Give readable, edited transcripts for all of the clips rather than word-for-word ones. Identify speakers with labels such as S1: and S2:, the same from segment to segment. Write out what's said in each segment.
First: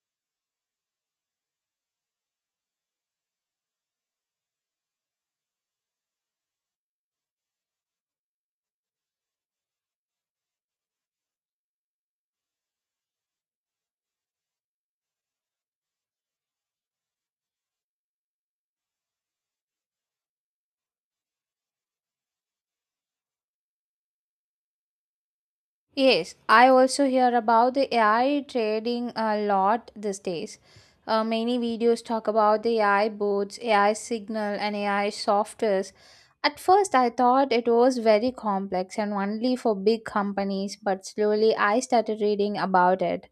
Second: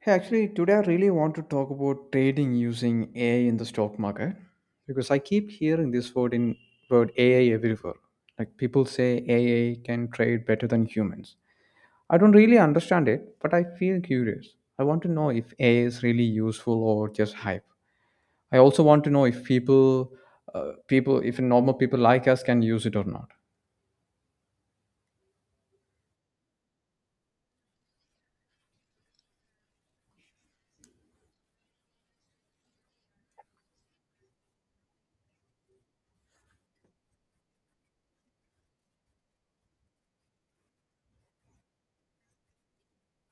S1: Hey, actually, today I really want to talk about trading using AI in the stock market because I keep hearing this word AI everywhere. Like people say AI can trade better than humans. I don't really understand it, but I feel curious. I want to know if AI is really useful or just hype. I also want to know if normal people like us can use it or not.
S2: Yes, I also hear about the AI trading a lot these days. Many videos talk about the AI boards, AI signal, and AI softwares. At first, I thought it was very complex and only for big companies, but slowly I started reading about it.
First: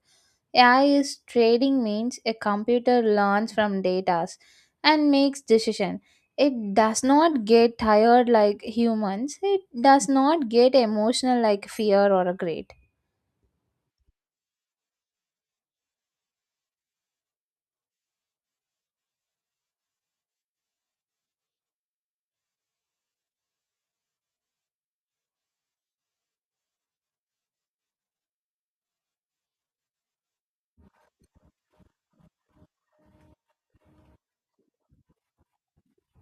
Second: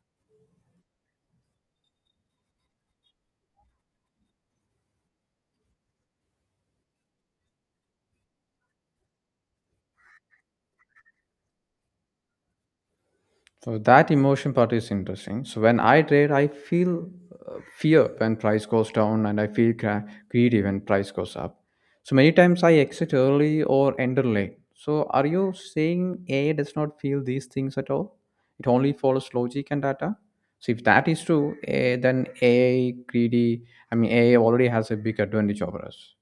S2: AI is trading means a computer learns from data and makes decision. It does not get tired like humans. It does not get emotional like fear or a greed.
S1: So that emotion part is interesting. So when I trade, I feel fear when price goes down, and I feel greedy when price goes up. So many times I exit early or enter late. So are you saying AI does not feel these things at all? It only follows logic and data. So if that is true, then AI greedy. I mean, AI already has a big advantage over us.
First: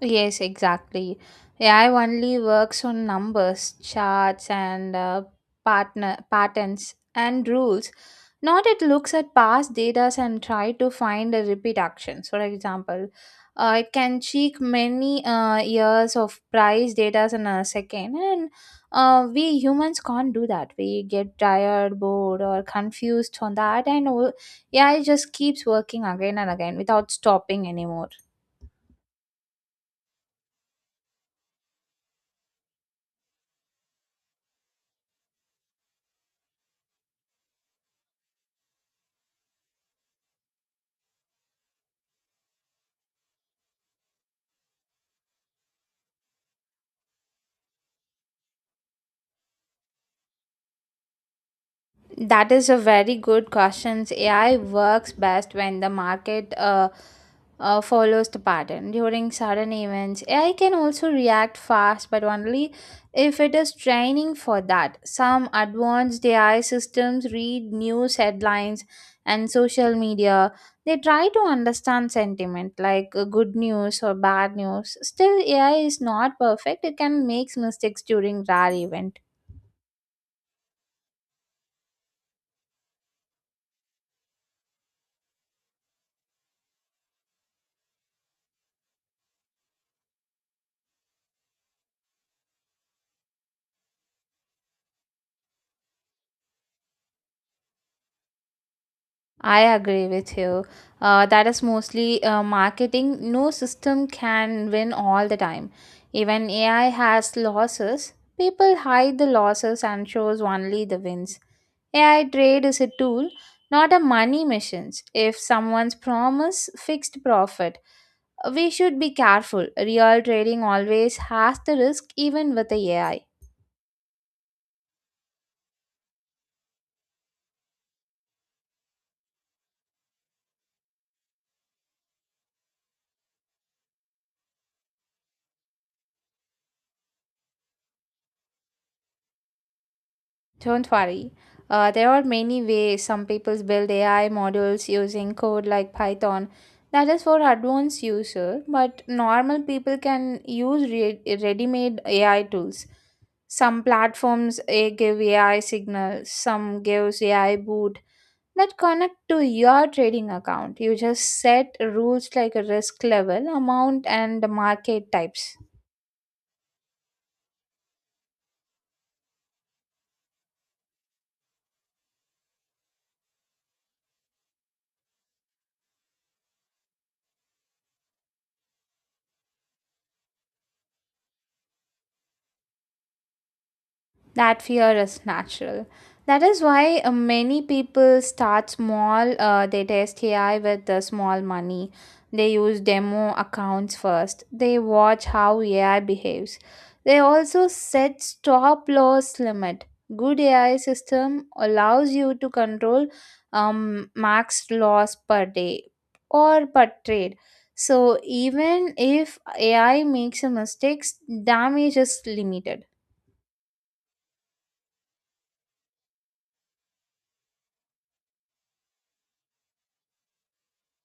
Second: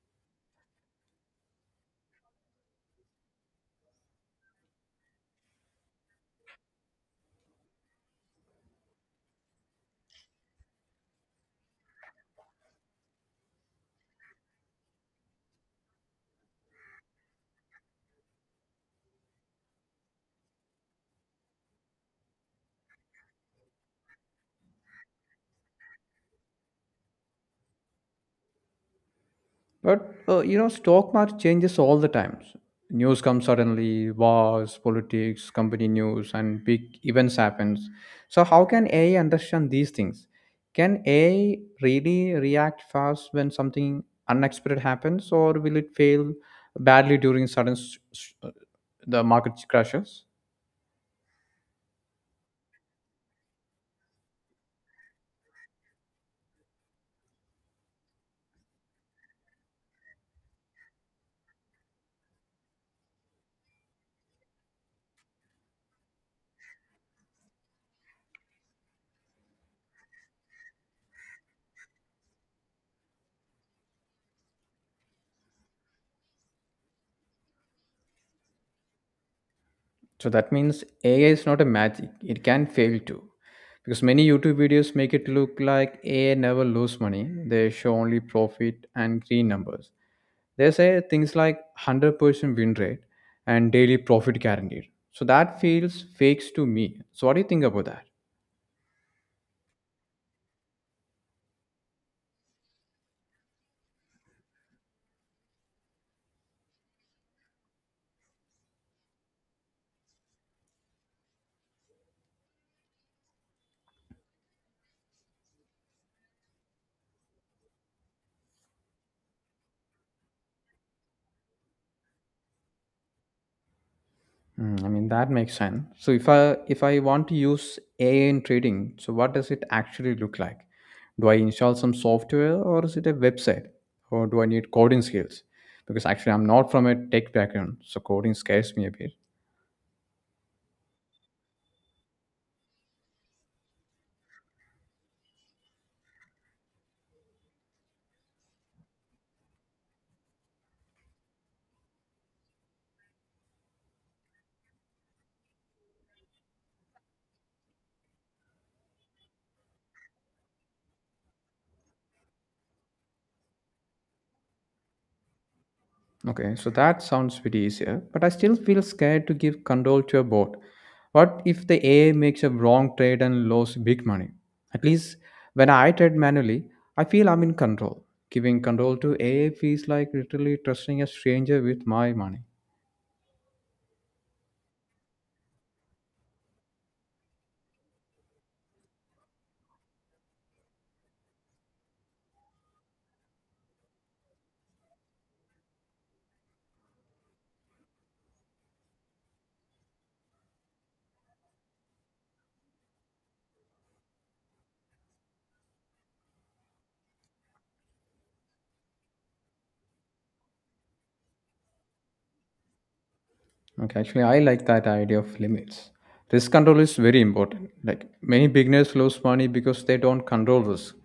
S2: Yes, exactly. AI only works on numbers, charts, and partner patterns and rules. Not it looks at past data and try to find a repeat actions. For example, it can check many years of price data in a second, and we humans can't do that. We get tired, bored, or confused on that, and AI just keeps working again and again without stopping anymore.
S1: But stock market changes all the times. News comes suddenly, wars, politics, company news, and big events happens. So how can AI understand these things? Can AI really react fast when something unexpected happens, or will it fail badly during sudden the market crashes?
S2: That is a very good question. AI works best when the market follows the pattern. During sudden events, AI can also react fast, but only if it is training for that. Some advanced AI systems read news headlines and social media. They try to understand sentiment like good news or bad news. Still, AI is not perfect. It can make mistakes during rare event.
S1: So that means AI is not a magic. It can fail too. Because many YouTube videos make it look like AI never lose money. They show only profit and green numbers. They say things like 100% win rate and daily profit guaranteed. So that feels fakes to me. So what do you think about that?
S2: I agree with you. That is mostly marketing. No system can win all the time. Even AI has losses. People hide the losses and shows only the wins. AI trade is a tool, not a money machine. If someone's promise fixed profit, we should be careful. Real trading always has the risk, even with the AI.
S1: Mm, I mean that makes sense. So if I want to use AI in trading, so what does it actually look like? Do I install some software or is it a website? Or do I need coding skills? Because actually I'm not from a tech background, so coding scares me a bit.
S2: Don't worry. There are many ways some people build AI models using code like Python. That is for advanced user, but normal people can use ready-made AI tools. Some platforms eh, give AI signals, some gives AI boot that connect to your trading account. You just set rules like a risk level, amount, and market types.
S1: Okay, so that sounds pretty easier, but I still feel scared to give control to a bot. What if the AI makes a wrong trade and loses big money? At least when I trade manually, I feel I'm in control. Giving control to AI feels like literally trusting a stranger with my money.
S2: That fear is natural. That is why many people start small. They test AI with the small money. They use demo accounts first. They watch how AI behaves. They also set stop loss limit. Good AI system allows you to control max loss per day or per trade. So even if AI makes a mistakes, damage is limited.
S1: Okay, actually, I like that idea of limits. Risk control is very important. Like many beginners lose money because they don't control risk.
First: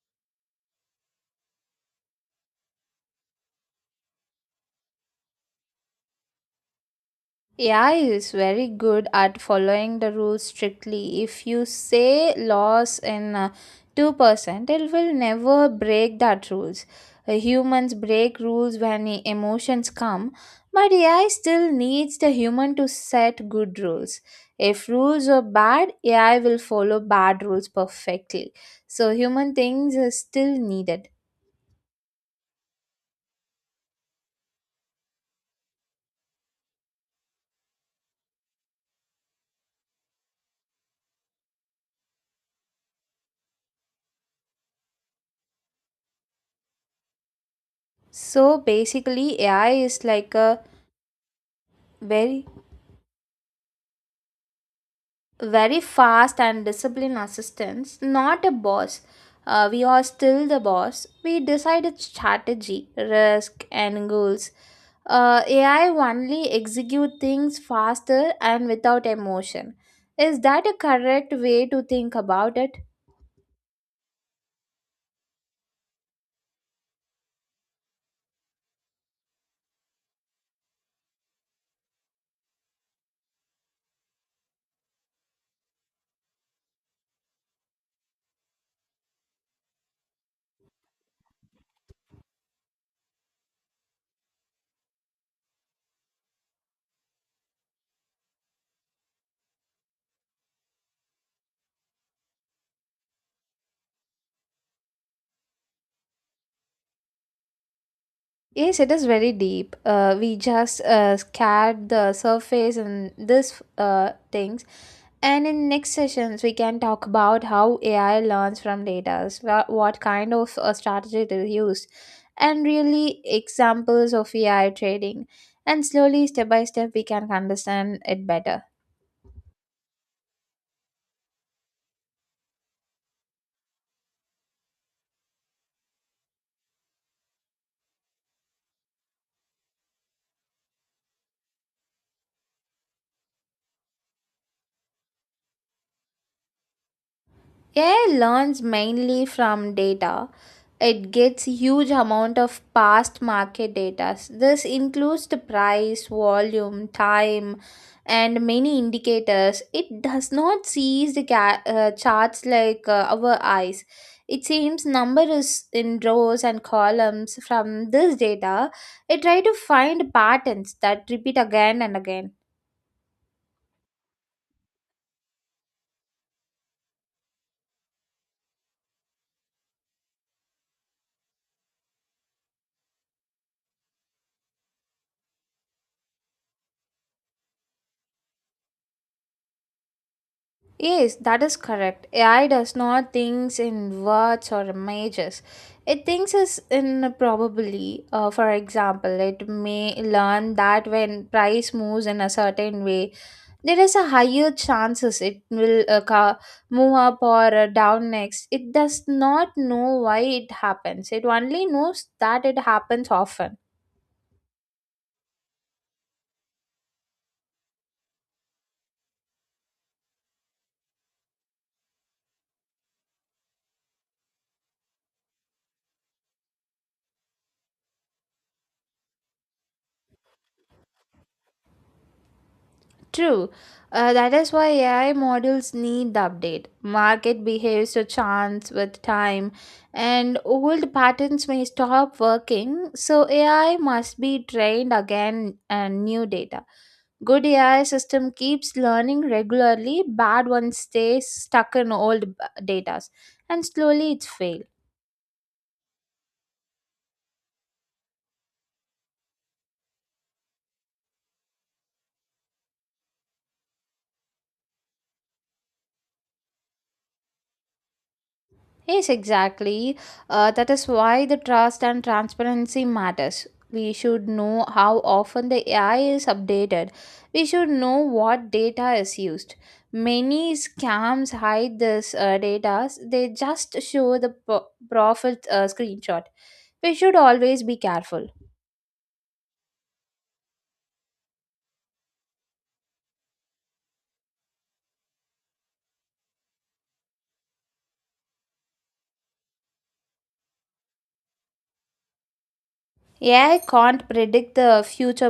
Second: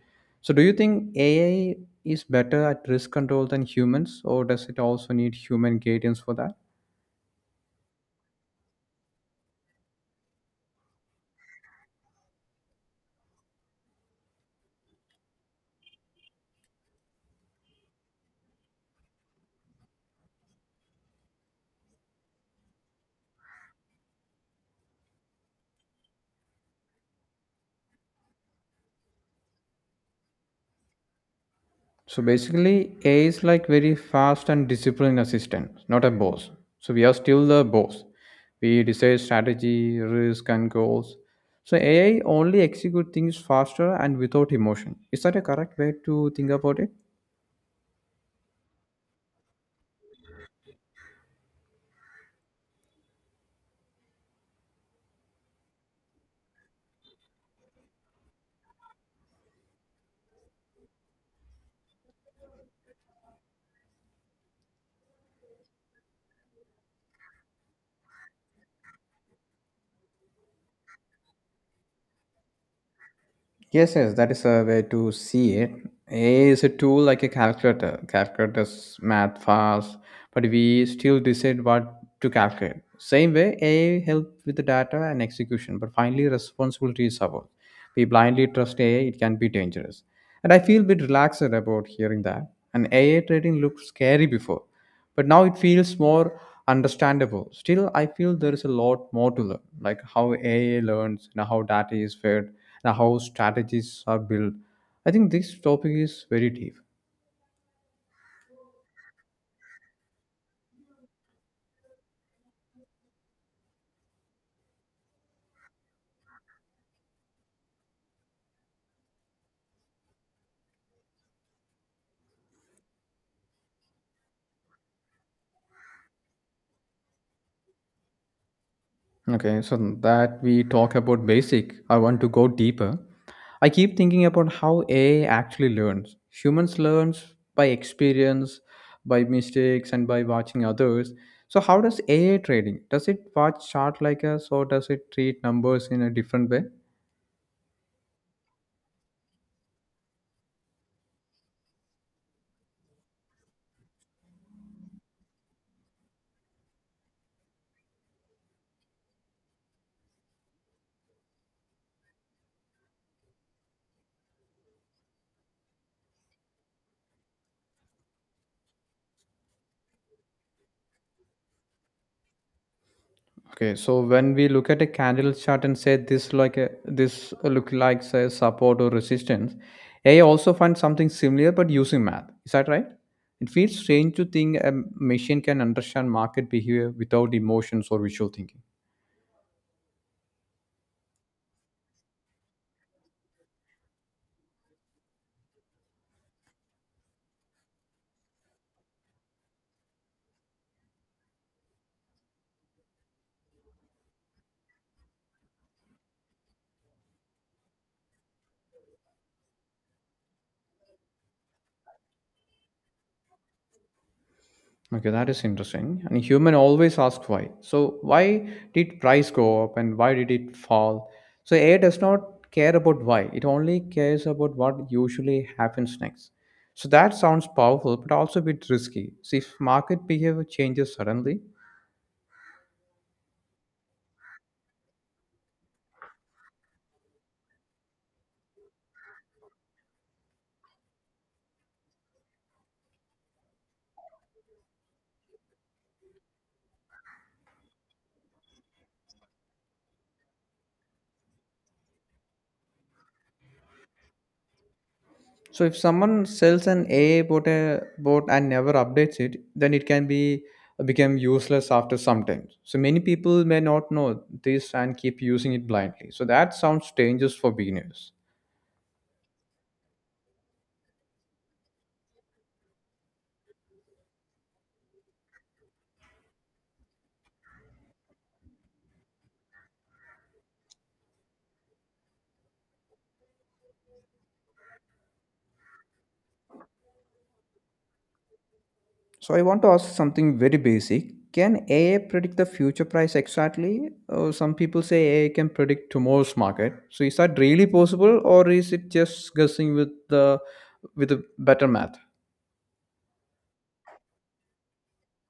S1: So, do you think AI is better at risk control than humans, or does it also need human guidance for that?
S2: AI is very good at following the rules strictly. If you say loss in 2%, it will never break that rules. Humans break rules when emotions come, but AI still needs the human to set good rules. If rules are bad, AI will follow bad rules perfectly. So human things are still needed.
S1: So, basically, AI is like very fast and disciplined assistant, not a boss. So, we are still the boss. We decide strategy, risk, and goals. So, AI only execute things faster and without emotion. Is that a correct way to think about it?
S2: So basically AI is like a very very fast and disciplined assistants, not a boss. We are still the boss. We decided strategy, risk, and goals. AI only execute things faster and without emotion. Is that a correct way to think about it?
S1: Yes, yes, that is a way to see it. AI is a tool like a calculator. Calculators math fast, but we still decide what to calculate. Same way, AI help with the data and execution, but finally responsibility is ours. We blindly trust AI, it can be dangerous. And I feel a bit relaxed about hearing that. And AI trading looked scary before, but now it feels more understandable. Still, I feel there is a lot more to learn, like how AI learns, and how data is fed, and how strategies are built. I think this topic is very deep.
S2: Yes, it is very deep. We just scared the surface and this things. And in next sessions, we can talk about how AI learns from data, what kind of strategy it is used, and really examples of AI trading. And slowly, step by step, we can understand it better.
S1: Okay, so that we talk about basic, I want to go deeper. I keep thinking about how AI actually learns. Humans learns by experience, by mistakes, and by watching others. So how does AI trading? Does it watch chart like us, or does it treat numbers in a different way?
S2: AI learns mainly from data. It gets huge amount of past market data. This includes the price, volume, time, and many indicators. It does not sees the charts like our eyes. It seems number is in rows and columns. From this data, it try to find patterns that repeat again and again.
S1: Okay, so when we look at a candle chart and say this look like say support or resistance, AI also finds something similar but using math. Is that right? It feels strange to think a machine can understand market behavior without emotions or visual thinking.
S2: Yes, that is correct. AI does not thinks in words or images. It thinks is in probably. For example, it may learn that when price moves in a certain way, there is a higher chances it will move up or down next. It does not know why it happens. It only knows that it happens often.
S1: Okay, that is interesting. And human always asks why. So why did price go up and why did it fall? So AI does not care about why. It only cares about what usually happens next. So that sounds powerful, but also a bit risky. So if market behavior changes suddenly,
S2: True. That is why AI models need the update. Market behaves to chance with time, and old patterns may stop working, so AI must be trained again and new data. Good AI system keeps learning regularly, bad one stays stuck in data, and slowly it fails.
S1: so if someone sells an AI bot and never updates it, then it can be become useless after some time. So many people may not know this and keep using it blindly. So that sounds dangerous for beginners.
S2: Yes, exactly. That is why the trust and transparency matters. We should know how often the AI is updated. We should know what data is used. Many scams hide this data. They just show the profit screenshot. We should always be careful.
S1: So I want to ask something very basic. Can AI predict the future price exactly? Some people say AI can predict tomorrow's market. So is that really possible, or is it just guessing with a better math?
S2: AI can't predict the future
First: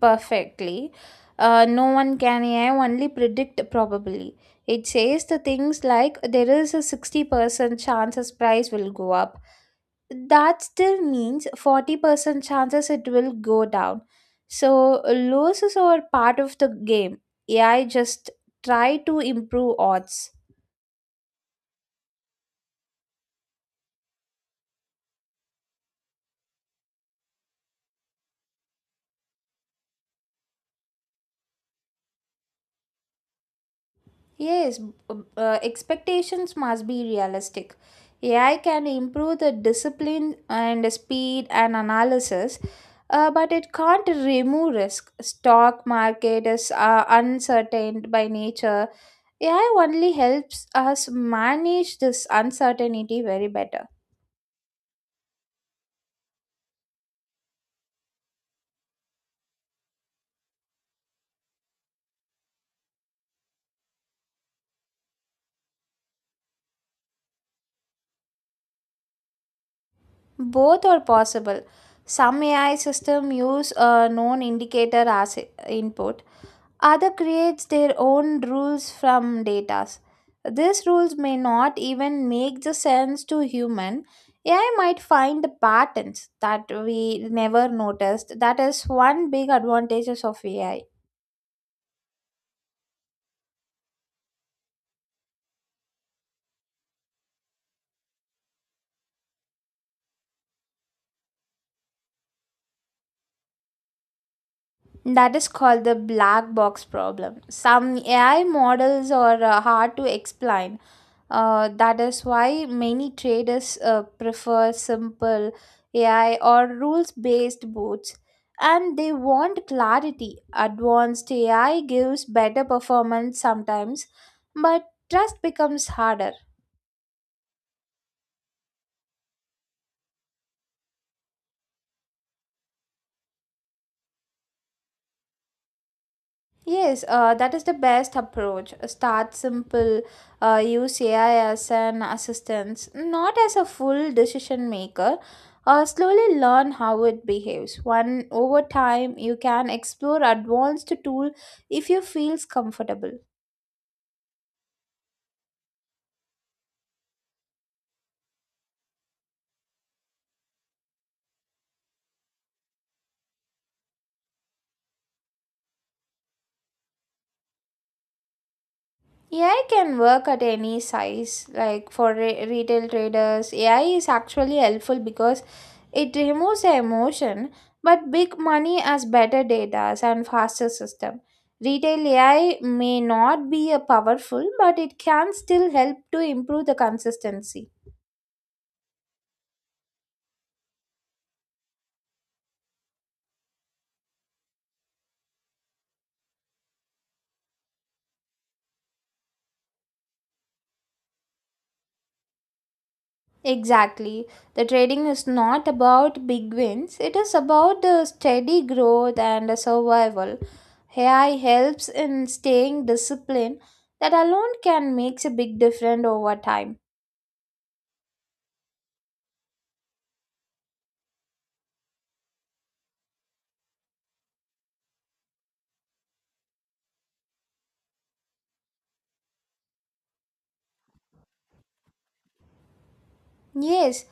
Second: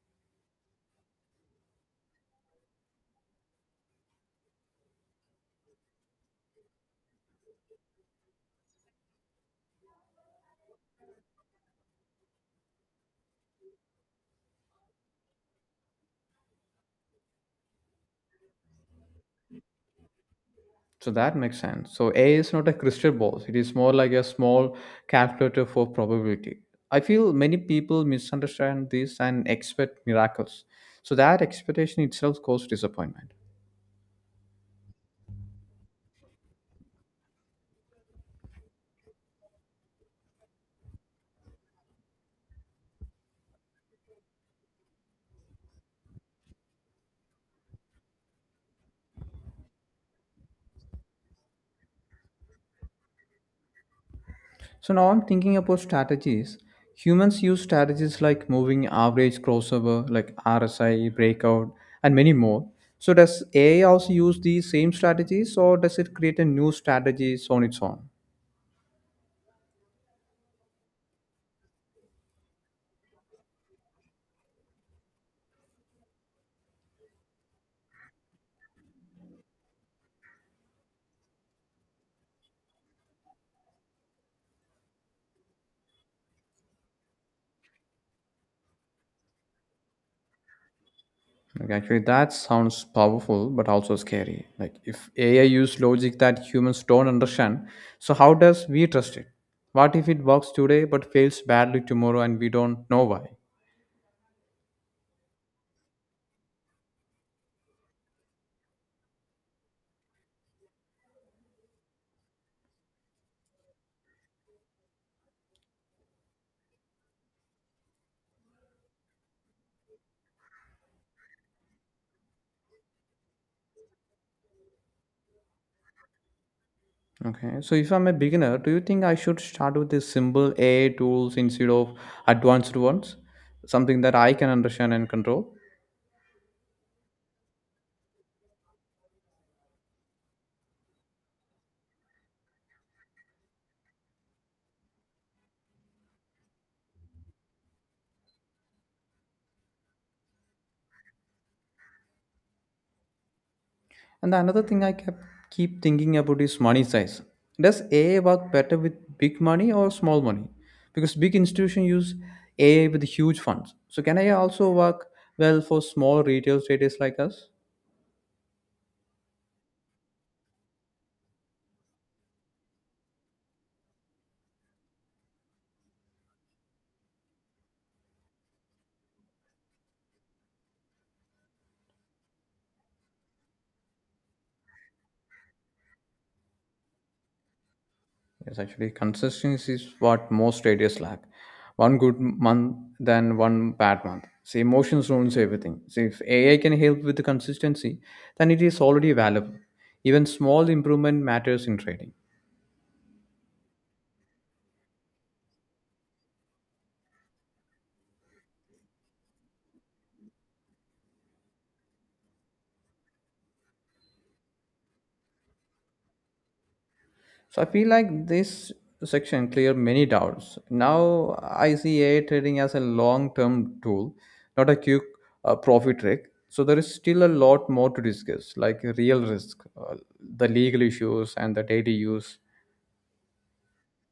S2: perfectly. No one can. AI only predict probably. It says the things like there is a 60% chances price will go up. That still means 40% chances it will go down. So losses are part of the game. AI just try to improve odds.
S1: So that makes sense. So AI is not a crystal ball. It is more like a small calculator for probability. I feel many people misunderstand this and expect miracles. So that expectation itself causes disappointment.
S2: Yes, expectations must be realistic. AI can improve the discipline and speed and analysis, but it can't remove risk. Stock market is uncertain by nature. AI only helps us manage this uncertainty very better.
S1: So now I'm thinking about strategies. Humans use strategies like moving average crossover, like RSI, breakout, and many more. So does AI also use these same strategies or does it create a new strategies on its own?
S2: Both are possible. Some AI system use a known indicator as input. Other creates their own rules from data. These rules may not even make the sense to human. AI might find the patterns that we never noticed. That is one big advantages of AI.
S1: Like actually that sounds powerful but also scary. Like if AI use logic that humans don't understand, so how does we trust it? What if it works today but fails badly tomorrow and we don't know why?
S2: That is called the black box problem. Some AI models are hard to explain. That is why many traders prefer simple AI or rules based bots and they want clarity. Advanced AI gives better performance sometimes, but trust becomes harder.
S1: Okay, so if I'm a beginner, do you think I should start with the simple A tools instead of advanced ones? Something that I can understand and control.
S2: Yes, that is the best approach. Start simple, use AI as an assistant, not as a full decision maker. Slowly learn how it behaves. One over time, you can explore advanced tool if you feels comfortable.
S1: And the another thing I kept keep thinking about is money size. Does AI work better with big money or small money? Because big institutions use AI with huge funds. So can AI also work well for small retail traders like us?
S2: AI can work at any size, like for retail traders. AI is actually helpful because it removes the emotion, but big money has better data and faster system. Retail AI may not be a powerful, but it can still help to improve the consistency.
S1: Yes, actually, consistency is what most radios lack. One good month, then one bad month. See, emotions ruins everything. See, if AI can help with the consistency, then it is already valuable. Even small improvement matters in trading.
S2: Exactly. The trading is not about big wins, it is about the steady growth and the survival. AI helps in staying disciplined, that alone can make a big difference over time.
S1: So I feel like this section cleared many doubts. Now I see AI trading as a long-term tool, not a quick profit trick. So there is still a lot more to discuss, like real risk, the legal issues, and the daily use.
S2: Yes,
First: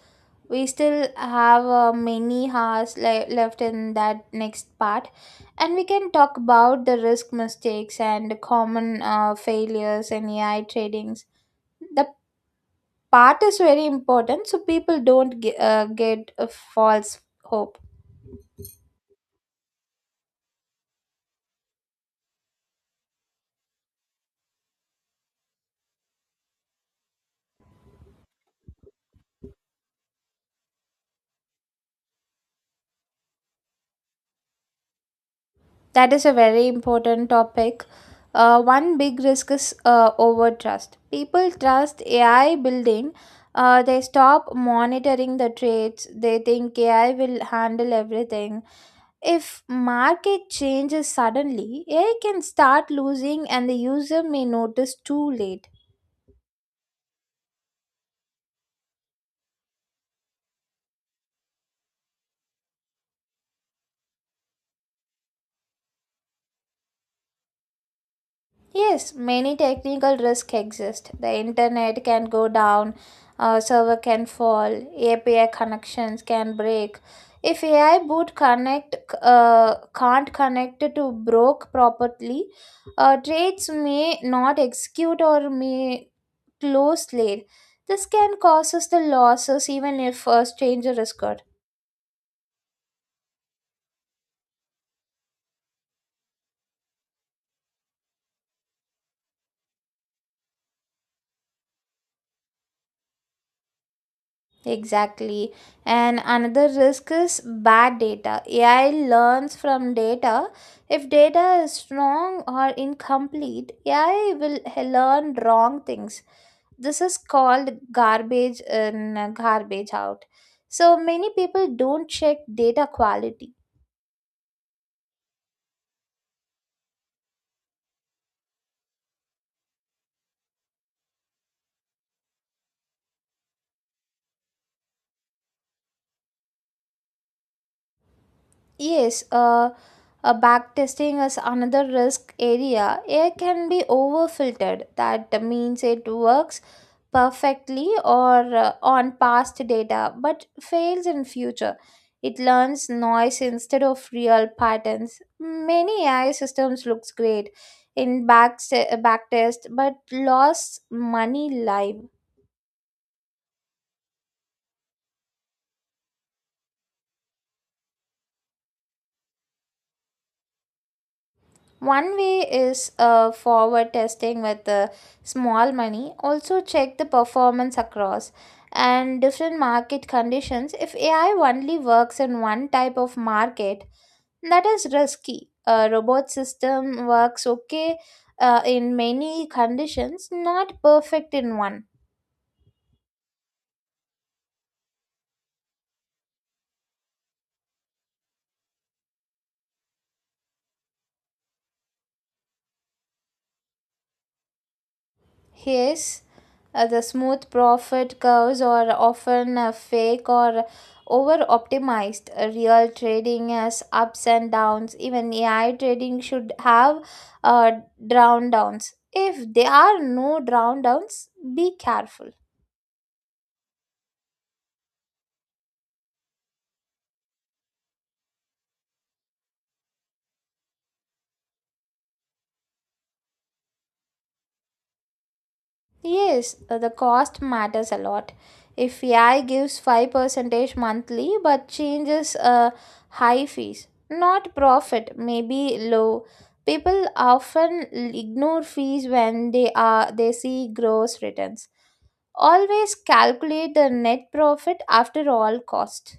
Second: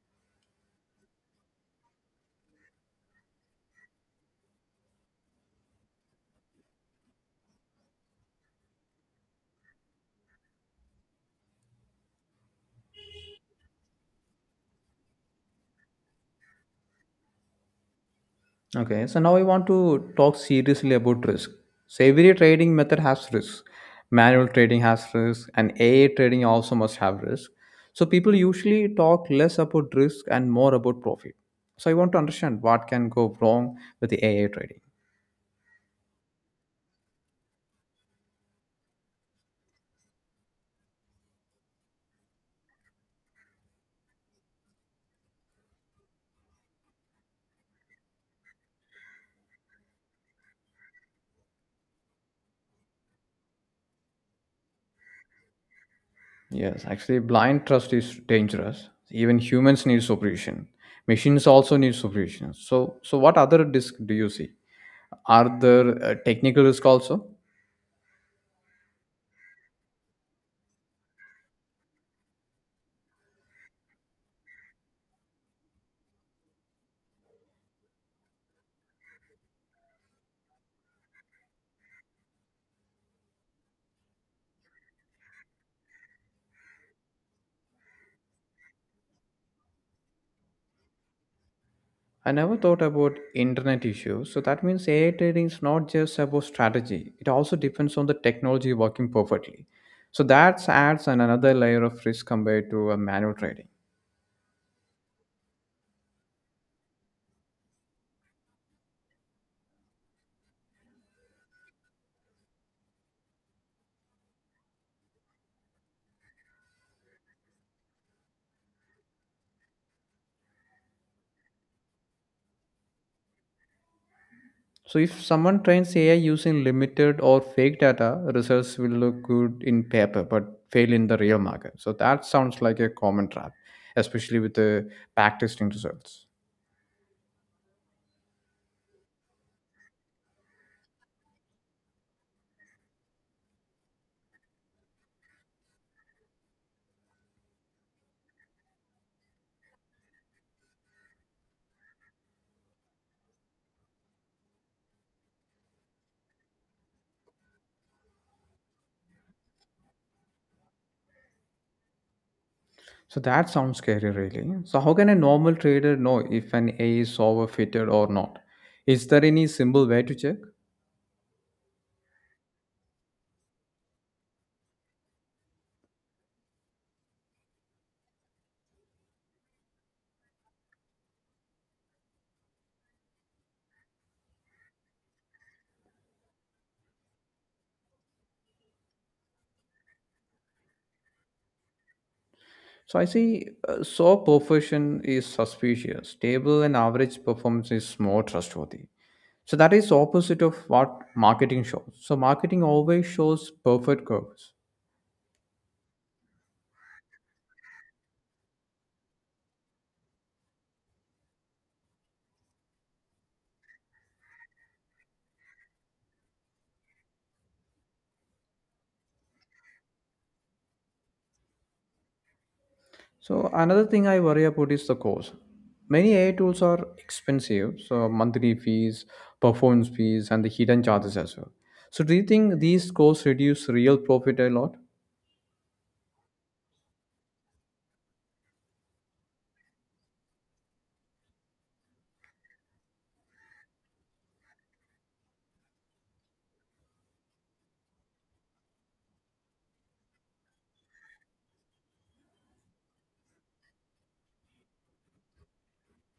S2: we still have many hours left in that next part, and we can talk about the risk mistakes and the common failures in AI tradings. The part is very important so people don't get a false hope.
S1: Okay, so now I want to talk seriously about risk. So every trading method has risk. Manual trading has risk, and AI trading also must have risk. So people usually talk less about risk and more about profit. So I want to understand what can go wrong with the AI trading.
S2: That is a very important topic. One big risk is over trust. People trust AI building, they stop monitoring the trades. They think AI will handle everything. If market changes suddenly, AI can start losing and the user may notice too late.
S1: Yes, actually, blind trust is dangerous. Even humans need supervision. Machines also need supervision. So what other risk do you see? Are there technical risk also?
S2: Yes, many technical risks exist. The internet can go down, a server can fall, API connections can break. If AI boot connect can't connect to broke properly, trades may not execute or may close late. This can cause us the losses even if a stranger is good.
S1: I never thought about internet issues. So that means AI trading is not just about strategy. It also depends on the technology working perfectly. So that adds an another layer of risk compared to a manual trading.
S2: Exactly. And another risk is bad data. AI learns from data. If data is wrong or incomplete, AI will learn wrong things. This is called garbage in, garbage out. So many people don't check data quality.
S1: So if someone trains AI using limited or fake data, results will look good in paper but fail in the real market. So that sounds like a common trap, especially with the backtesting results.
S2: Yes, a back testing is another risk area. AI can be overfiltered. That means it works perfectly or on past data, but fails in future. It learns noise instead of real patterns. Many AI systems looks great in back test, but lost money live.
S1: So that sounds scary, really. So how can a normal trader know if an A is overfitted or not? Is there any simple way to check?
S2: One way is forward testing with small money. Also, check the performance across and different market conditions. If AI only works in one type of market, that is risky. A robot system works okay in many conditions, not perfect in one.
S1: So I see. So perfection is suspicious. Stable and average performance is more trustworthy. So that is opposite of what marketing shows. So marketing always shows perfect curves.
S2: Yes, the smooth profit curves are often fake or over optimized. Real trading has ups and downs. Even AI trading should have uh, down downs. If there are no down downs, be careful.
S1: So another thing I worry about is the cost. Many AI tools are expensive, so monthly fees, performance fees, and the hidden charges as well. So do you think these costs reduce real profit a lot?
S2: Yes, the cost matters a lot. If AI gives 5% monthly but changes high fees, not profit, maybe low. People often ignore fees when they see gross returns. Always calculate the net profit after all cost.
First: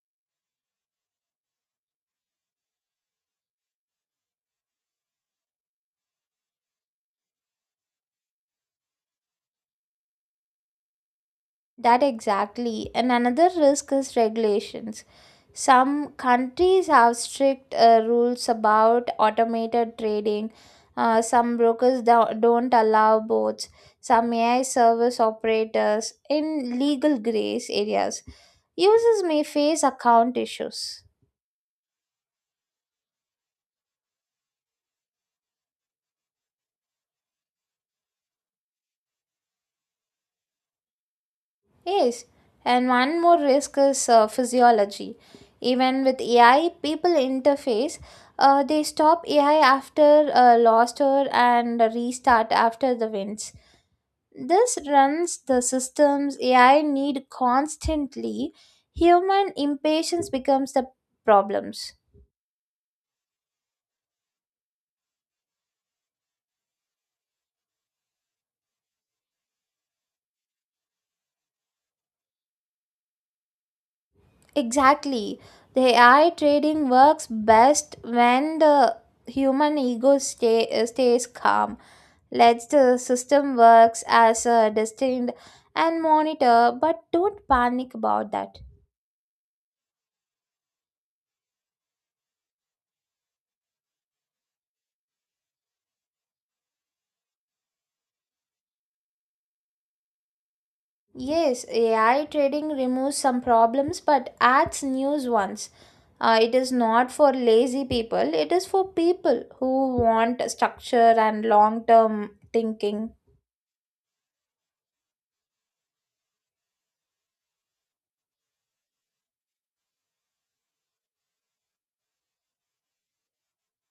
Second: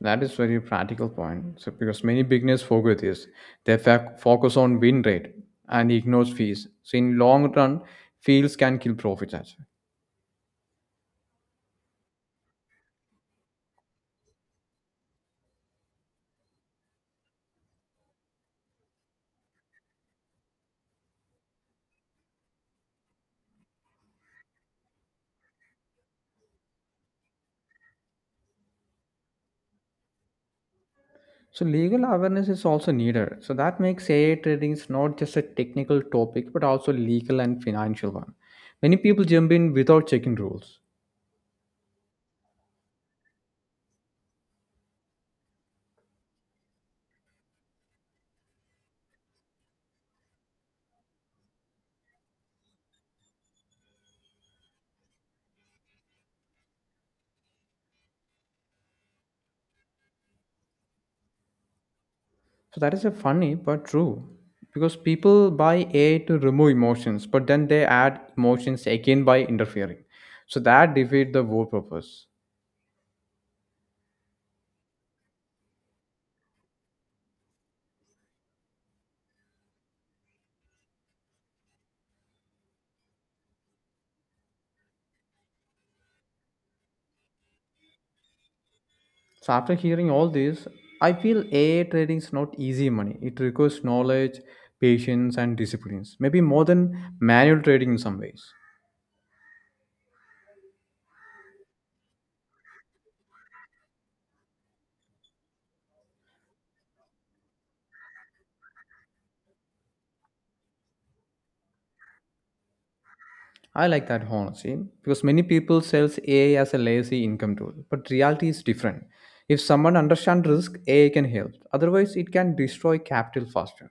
S1: That is very practical point. So because many beginners forget this, they focus on win rate and ignores fees. So in long run, fees can kill profits as well.
S2: That exactly. And another risk is regulations. Some countries have strict rules about automated trading. Some brokers don't allow bots. Some AI service operators in legal grace areas. Users may face account issues.
S1: So legal awareness is also needed. So that makes AI trading is not just a technical topic, but also legal and financial one. Many people jump in without checking rules.
S2: Yes, and one more risk is physiology. Even with AI, people interface, they stop AI after a lost or and restart after the wins. This runs the systems AI need constantly. Human impatience becomes the problems.
S1: So that is a funny but true. Because people buy AI to remove emotions, but then they add emotions again by interfering. So that defeat the whole purpose.
S2: Exactly. The AI trading works best when the human ego stays calm, lets the system works as a distinct and monitor, but don't panic about that.
S1: So after hearing all this, I feel AI trading is not easy money. It requires knowledge, patience, and disciplines. Maybe more than manual trading in some ways.
S2: Yes, AI trading removes some problems but adds new ones. It is not for lazy people, it is for people who want structure and long term thinking.
S1: I like that honestly, because many people sells AI as a lazy income tool, but reality is different. If someone understands risk, AI can help. Otherwise, it can destroy capital faster.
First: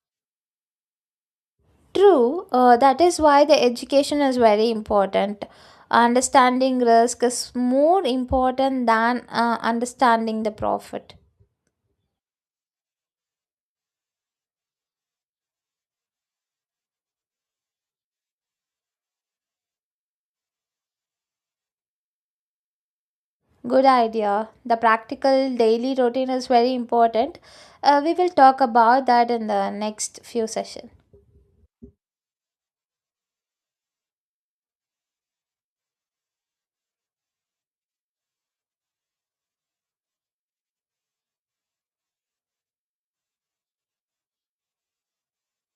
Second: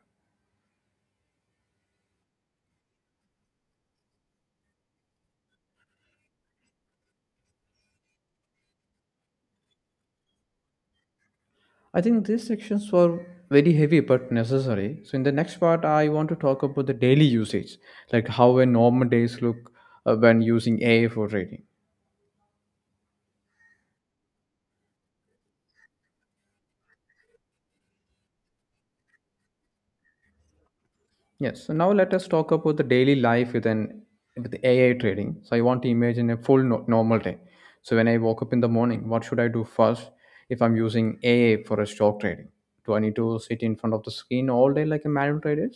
S2: True, that is why the education is very important. Understanding risk is more important than understanding the profit.
S1: I think these sections were very heavy but necessary. So in the next part, I want to talk about the daily usage, like how a normal days look when using AI for trading.
S2: Good idea. The practical daily routine is very important. We will talk about that in the next few sessions.
S1: Yes. So now let us talk about the daily life with AI trading. So I want to imagine a full normal day. So when I woke up in the morning, what should I do first if I'm using AI for a stock trading? Do I need to sit in front of the screen all day like a manual trader?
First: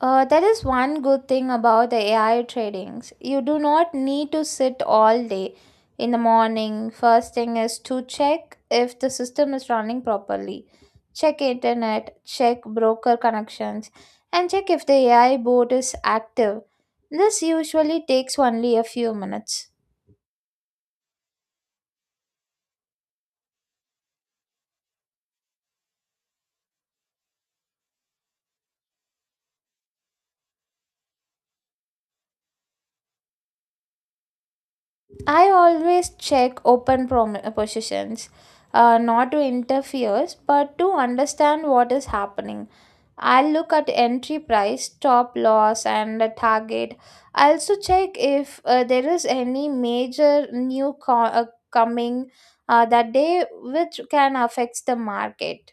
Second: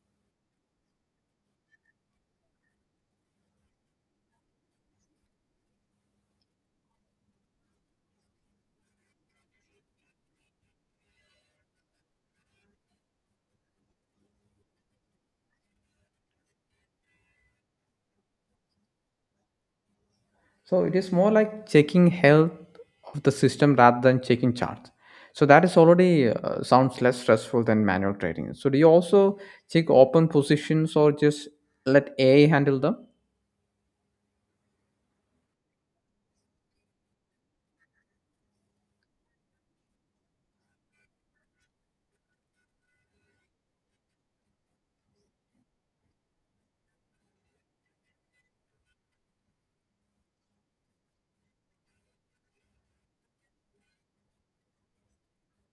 S2: That is one good thing about the AI tradings. You do not need to sit all day. In the morning, first thing is to check if the system is running properly. Check internet, check broker connections, and check if the AI bot is active. This usually takes only a few minutes.
S1: So it is more like checking health of the system rather than checking charts. So that is already sounds less stressful than manual trading. So do you also check open positions or just let AI handle them?
S2: I always check positions, not to interfere, but to understand what is happening. I'll look at entry price, stop loss, and the target. I also check if there is any coming that day which can affect the market.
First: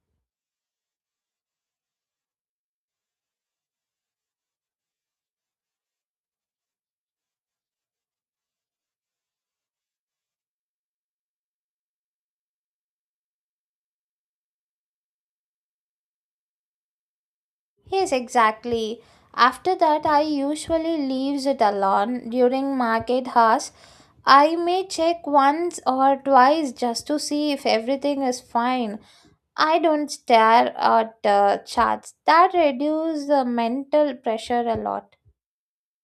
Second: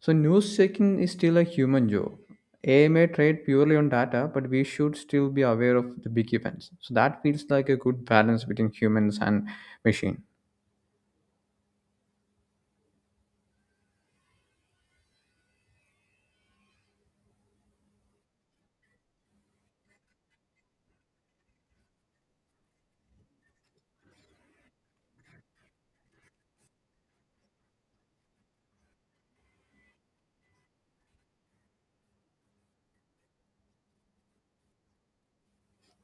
S1: So news checking is still a human job. AI may trade purely on data, but we should still be aware of the big events. So that feels like a good balance between humans and machine.
S2: Yes, exactly. After that, I usually leaves it alone during market hours. I may check once or twice just to see if everything is fine. I don't stare at charts. That reduces the mental pressure a lot.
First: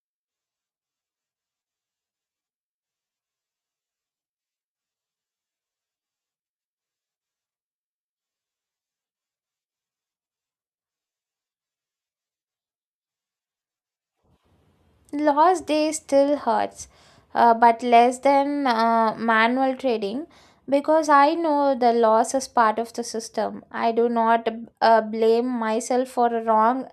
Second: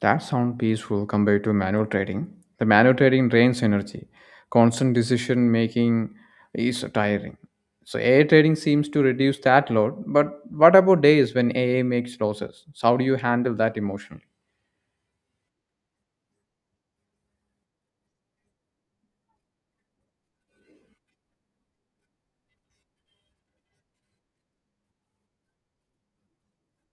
S1: That sounds peaceful compared to manual trading. The manual trading drains energy. Constant decision making is tiring. So AI trading seems to reduce that load. But what about days when AI makes losses? So how do you handle that emotionally?
S2: Lost day still hurts, but less than manual trading because I know the loss is part of the system. I do not blame myself for a wrong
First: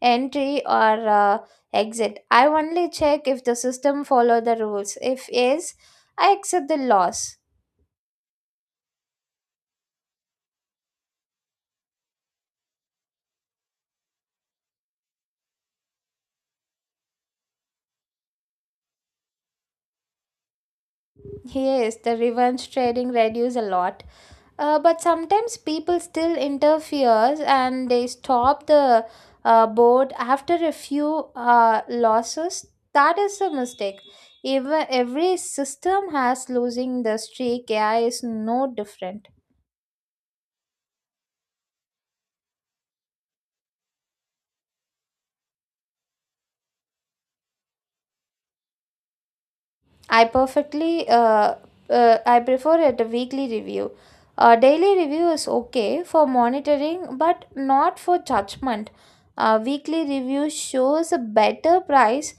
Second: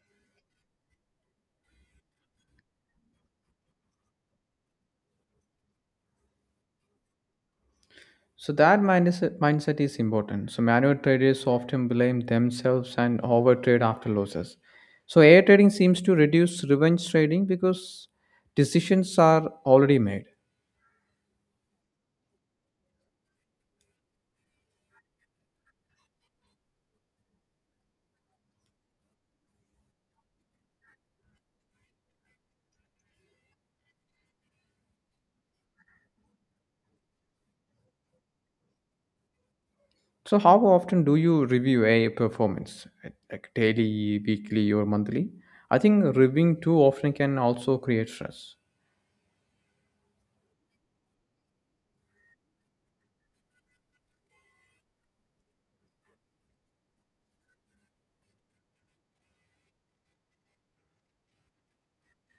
S2: entry or exit. I only check if the system follow the rules. If yes, I accept the loss.
S1: So that mindset is important. So manual traders often blame themselves and overtrade after losses. So air trading seems to reduce revenge trading because decisions are already made.
S2: Yes, the revenge trading reduce a lot. But sometimes people still interferes and they stop the board after a few losses. That is a mistake. Even every system has losing the streak. AI is no different.
S1: So how often do you review a I performance, like daily, weekly, or monthly? I think reviewing too often can also create stress.
S2: I perfectly uh, I prefer it a weekly review. A daily review is okay for monitoring, but not for judgment. A weekly review shows a better price.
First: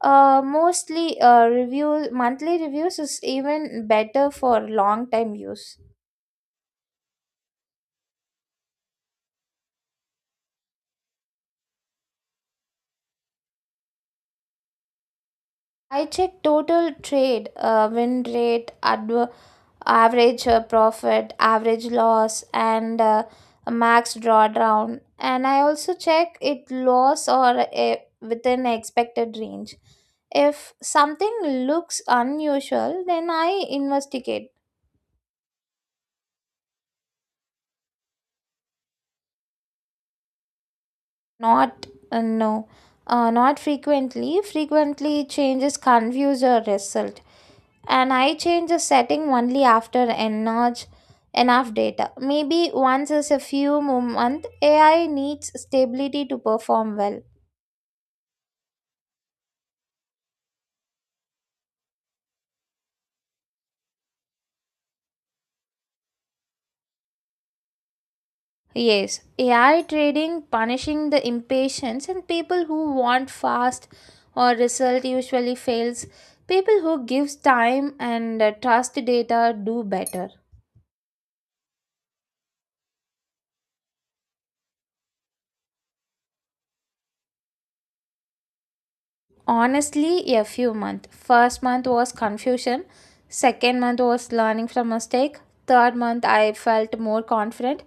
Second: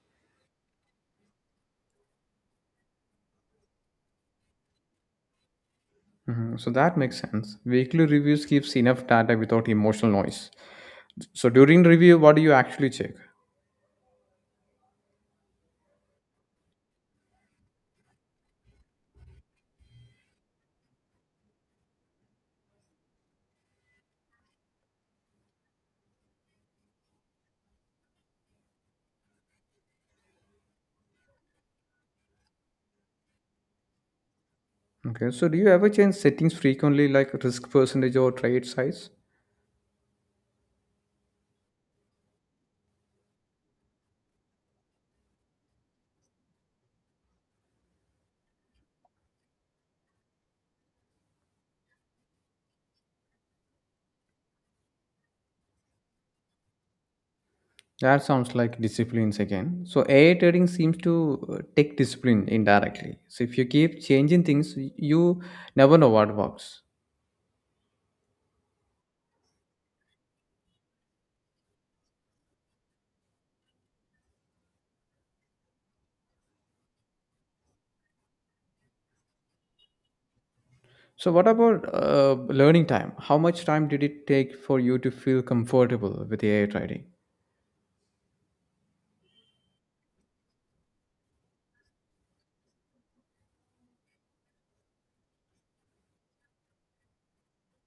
S2: Mostly review monthly reviews is even better for long time use.
S1: Mhm. So that makes sense. Weekly reviews gives enough data without emotional noise. So during review, what do you actually check?
S2: I check total trade, win rate, average profit, average loss, and max drawdown. And I also check it loss or within expected range. If something looks unusual, then I investigate.
S1: Okay, so do you ever change settings frequently, like risk percentage or trade size?
S2: Not no, not frequently. Frequently changes confuse your result. And I change the setting only after enough data. Maybe once is a few months, AI needs stability to perform well.
S1: That sounds like disciplines again. So AI trading seems to take discipline indirectly. So if you keep changing things, you never know what works.
S2: Yes, AI trading punishing the impatience and people who want fast or result usually fails. People who gives time and trust data do better.
S1: So what about learning time? How much time did it take for you to feel comfortable with AI trading?
S2: Honestly, a few months. First month was confusion. Second month was learning from mistake. Third month, I felt more confident.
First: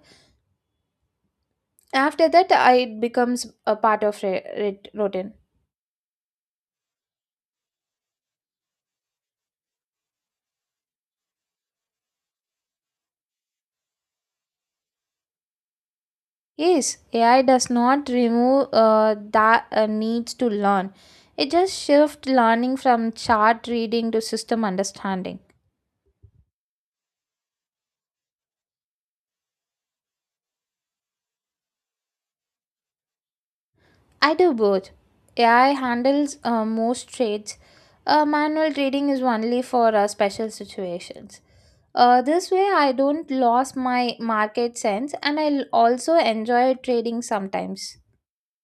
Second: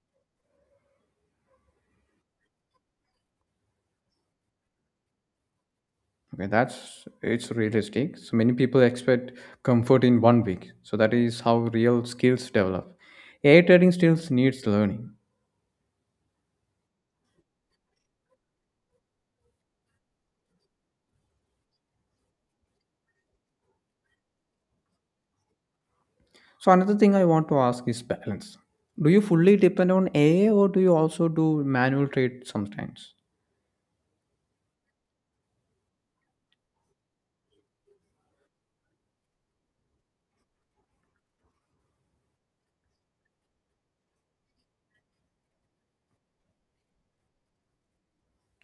S2: After that, it becomes a part of routine.
S1: Okay, that's it's realistic. So many people expect comfort in one week. So that is how real skills develop. AI trading still needs learning.
S2: Yes, AI does not remove that needs to learn. It just shifts learning from chart reading to system understanding.
S1: So another thing I want to ask is balance. Do you fully depend on AI or do you also do manual trade sometimes?
S2: I do both. AI handles most trades. Manual trading is only for special situations. This way, I don't lose my market sense and I also enjoy trading sometimes.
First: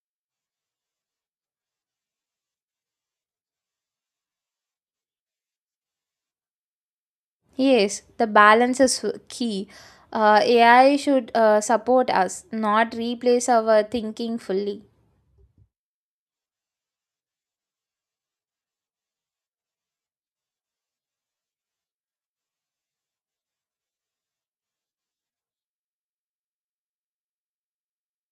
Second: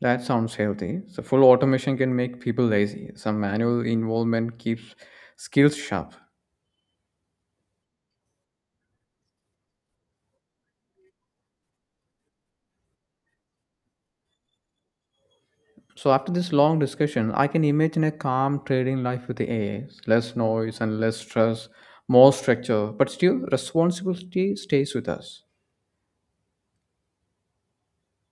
S1: That sounds healthy. So full automation can make people lazy. Some manual involvement keeps skills sharp.
S2: Yes, the balance is key. AI should support us, not replace our thinking fully.
S1: So after this long discussion, I can imagine a calm trading life with the AIs. Less noise and less stress, more structure, but still responsibility stays with us.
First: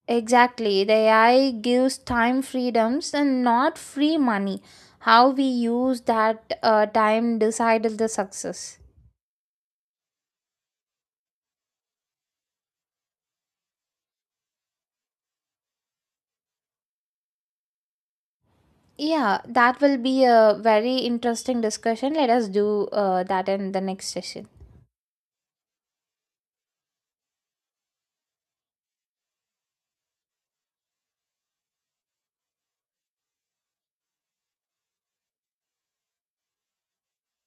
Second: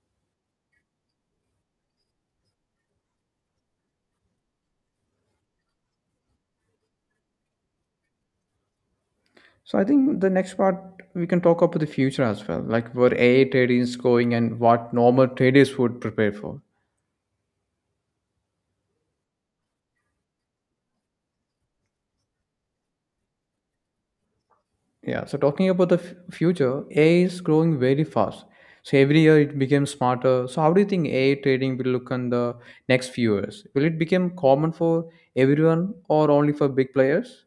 S2: Exactly. The AI gives time freedoms and not free money. How we use that time decides the success.
S1: So I think the next part we can talk about the future as well, like where AI trading is going and what normal traders would prepare for.
S2: Yeah, that will be a very interesting discussion. Let us do that in the next session.
S1: Yeah. So talking about the future, AI is growing very fast. So every year it becomes smarter. So how do you think AI trading will look in the next few years? Will it become common for everyone or only for big players?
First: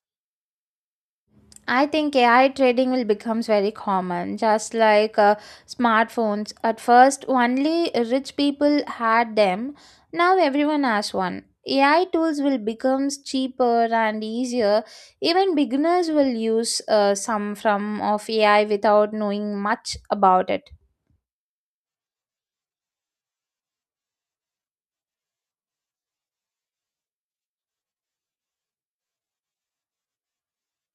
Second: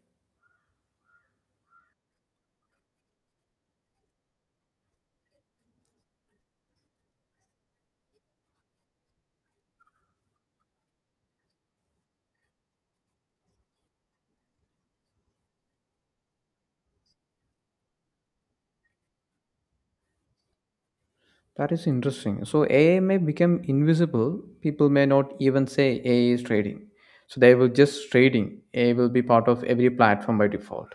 S2: I think AI trading will become very common, just like smartphones. At first, only rich people had them. Now everyone has one. AI tools will become cheaper and easier. Even beginners will use some from of AI without knowing much about it.
S1: That is interesting. So AI may become invisible. People may not even say AI is trading. So they will just trading. AI will be part of every platform by default.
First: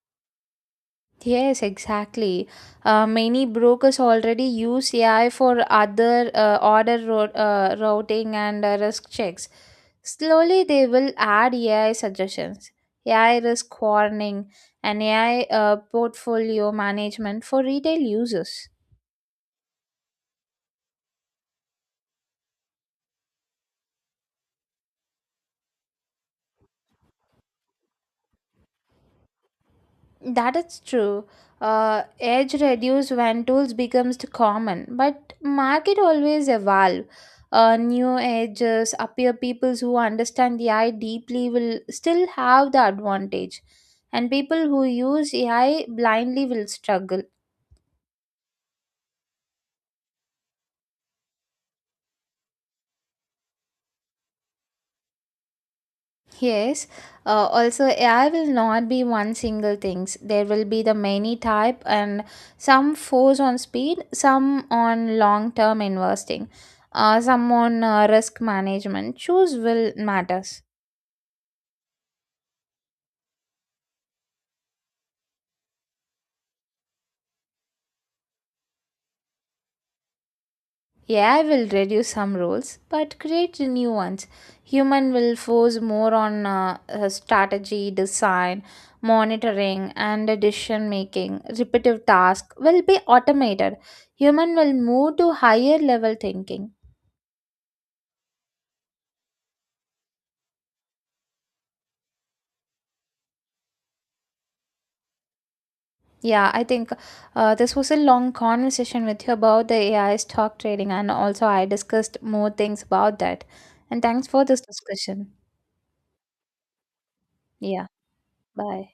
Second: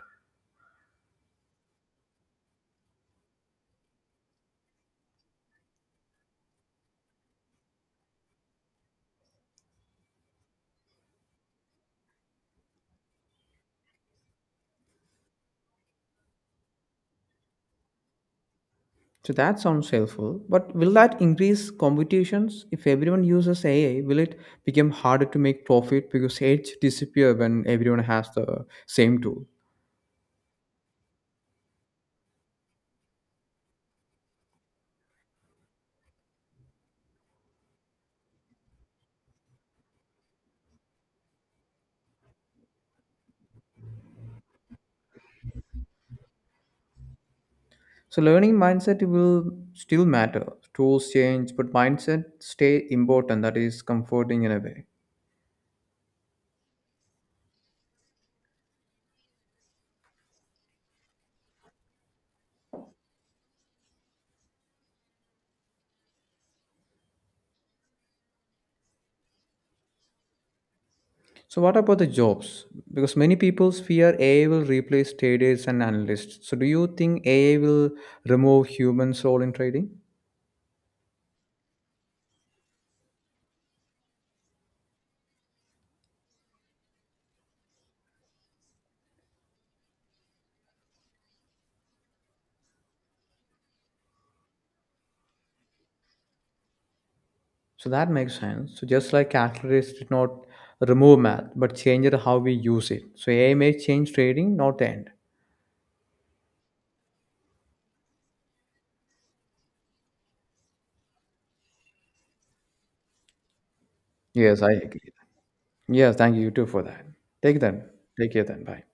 S2: Yes, exactly. Many brokers already use AI for other routing and risk checks. Slowly, they will add AI suggestions, AI risk warning, and AI portfolio management for retail users.
S1: So that sounds helpful, but will that increase competitions? If everyone uses AI, will it become harder to make profit because edge disappear when everyone has the same tool?
S2: That is true. Edge reduce when tools becomes too common, but market always evolve. New edges appear. People who understand AI deeply will still have the advantage, and people who use AI blindly will struggle.
S1: So learning mindset will still matter. Tools change, but mindset stay important. That is comforting in a way.
S2: Yes, also AI will not be one single things. There will be the many type and some force on speed, some on long term investing, some on risk management. Choose will matters.
S1: So what about the jobs? Because many people fear AI will replace traders and analysts. So do you think AI will remove human soul in trading?
S2: AI will reduce some roles but create new ones. Human will force more on strategy, design, monitoring, and decision making. Repetitive tasks will be automated. Human will move to higher level thinking.
S1: So that makes sense. So just like calculators did not remove math, but changed how we use it. So AI may change trading, not end.
S2: Yeah, I think this was a long conversation with you about the AI stock trading, and also I discussed more things about that. And thanks for this
S1: Yes, I agree.
S2: discussion.
S1: Yes, thank you too for that. Take then.
S2: Yeah,
S1: Take care then. Bye.
S2: bye.